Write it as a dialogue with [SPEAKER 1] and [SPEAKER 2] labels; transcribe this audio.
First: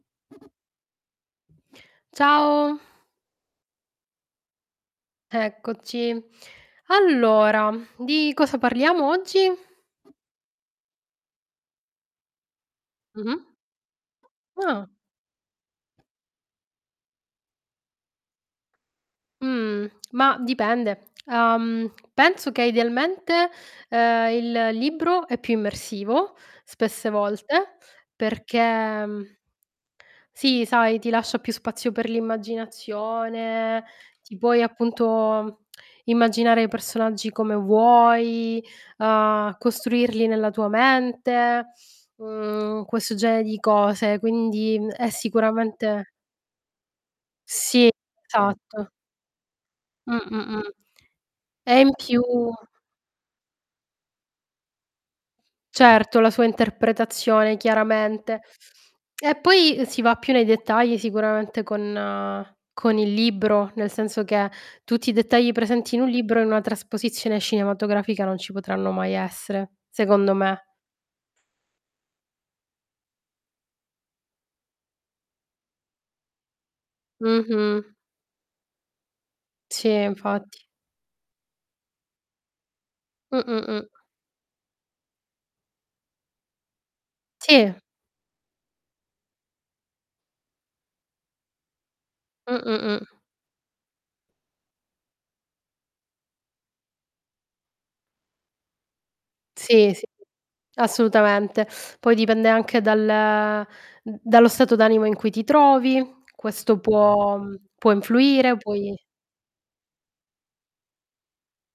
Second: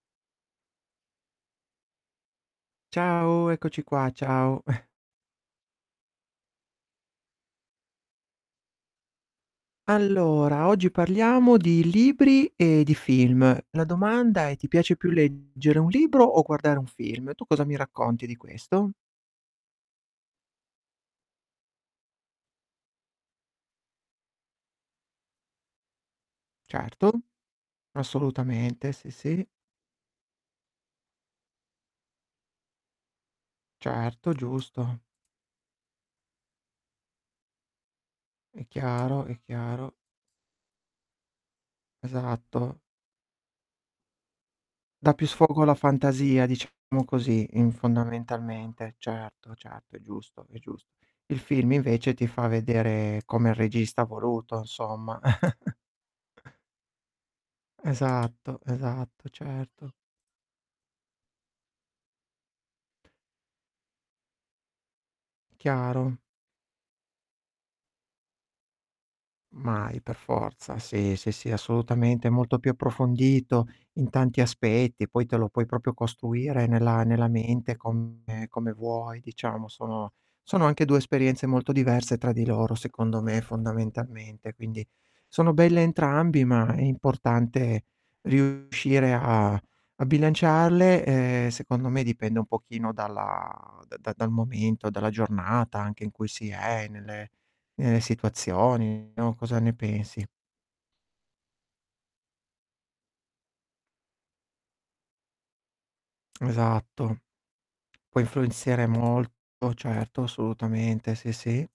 [SPEAKER 1] Ciao.
[SPEAKER 2] Ciao, eccoci qua, ciao.
[SPEAKER 1] Eccoci. Allora, di cosa parliamo oggi?
[SPEAKER 2] Allora, oggi parliamo di libri e di
[SPEAKER 1] Mh-mh.
[SPEAKER 2] film. La domanda è: ti
[SPEAKER 1] Ah.
[SPEAKER 2] piace più leggere un libro o guardare un film? Tu cosa mi racconti di questo?
[SPEAKER 1] Mhmm, mah, dipende. Uhm, penso che idealmente, uhm, il libro è più immersivo spesse
[SPEAKER 2] Certo.
[SPEAKER 1] volte perché,
[SPEAKER 2] Assolutamente, sì,
[SPEAKER 1] mhmm
[SPEAKER 2] sì.
[SPEAKER 1] sì, sai, ti lascia più spazio per l'immaginazione,
[SPEAKER 2] Certo,
[SPEAKER 1] ti puoi
[SPEAKER 2] giusto.
[SPEAKER 1] appunto immaginare i personaggi come vuoi,
[SPEAKER 2] È chiaro, è
[SPEAKER 1] uhm,
[SPEAKER 2] chiaro.
[SPEAKER 1] costruirli nella tua mente,
[SPEAKER 2] Esatto.
[SPEAKER 1] mhmm, questo genere di cose. Quindi, mhmm, è
[SPEAKER 2] Dà più sfogo alla
[SPEAKER 1] sicuramente
[SPEAKER 2] fantasia, diciamo così, in
[SPEAKER 1] Sì, esatto.
[SPEAKER 2] fondamentalmente. Certo, certo, è
[SPEAKER 1] Mh,
[SPEAKER 2] giusto,
[SPEAKER 1] mh,
[SPEAKER 2] è
[SPEAKER 1] mh.
[SPEAKER 2] giust il film
[SPEAKER 1] E in
[SPEAKER 2] invece
[SPEAKER 1] più
[SPEAKER 2] ti fa vedere come il regista ha voluto, insomma.
[SPEAKER 1] Certo, la sua interpretazione chiaramente.
[SPEAKER 2] Esatto, esatto,
[SPEAKER 1] E poi
[SPEAKER 2] certo.
[SPEAKER 1] si va più nei dettagli sicuramente con con il libro, nel senso che tutti i dettagli presenti in un
[SPEAKER 2] Chiaro.
[SPEAKER 1] libro in una trasposizione cinematografica non ci potranno mai essere,
[SPEAKER 2] Mai, per
[SPEAKER 1] secondo me.
[SPEAKER 2] forza. Sì, sì, sì, assolutamente, è molto più approfondito in tanti aspetti, poi te lo puoi proprio costruire nella nella mente
[SPEAKER 1] Mh-mh.
[SPEAKER 2] come come vuoi, diciamo.
[SPEAKER 1] Sì,
[SPEAKER 2] Sono
[SPEAKER 1] infatti.
[SPEAKER 2] sono anche 2 esperienze molto diverse tra di loro, secondo me,
[SPEAKER 1] Mh, mh, mh.
[SPEAKER 2] fondamentalmente, quindi sono belle entrambi, ma è
[SPEAKER 1] Sì.
[SPEAKER 2] importante riuscire a a bilanciarle, e, secondo me dipende un
[SPEAKER 1] Mh, mh,
[SPEAKER 2] pochino
[SPEAKER 1] mh.
[SPEAKER 2] dalla da da dal momento, dalla giornata anche in cui si è, nelle nelle situazioni, no, cosa ne
[SPEAKER 1] Sì, sì
[SPEAKER 2] pensi?
[SPEAKER 1] assolutamente. Poi dipende anche dal mhmm, dallo stato d'animo in cui ti trovi, questo
[SPEAKER 2] Esatto.
[SPEAKER 1] può può
[SPEAKER 2] Può
[SPEAKER 1] influire,
[SPEAKER 2] influenzare
[SPEAKER 1] puoi
[SPEAKER 2] molto, certo, assolutamente, sì, sì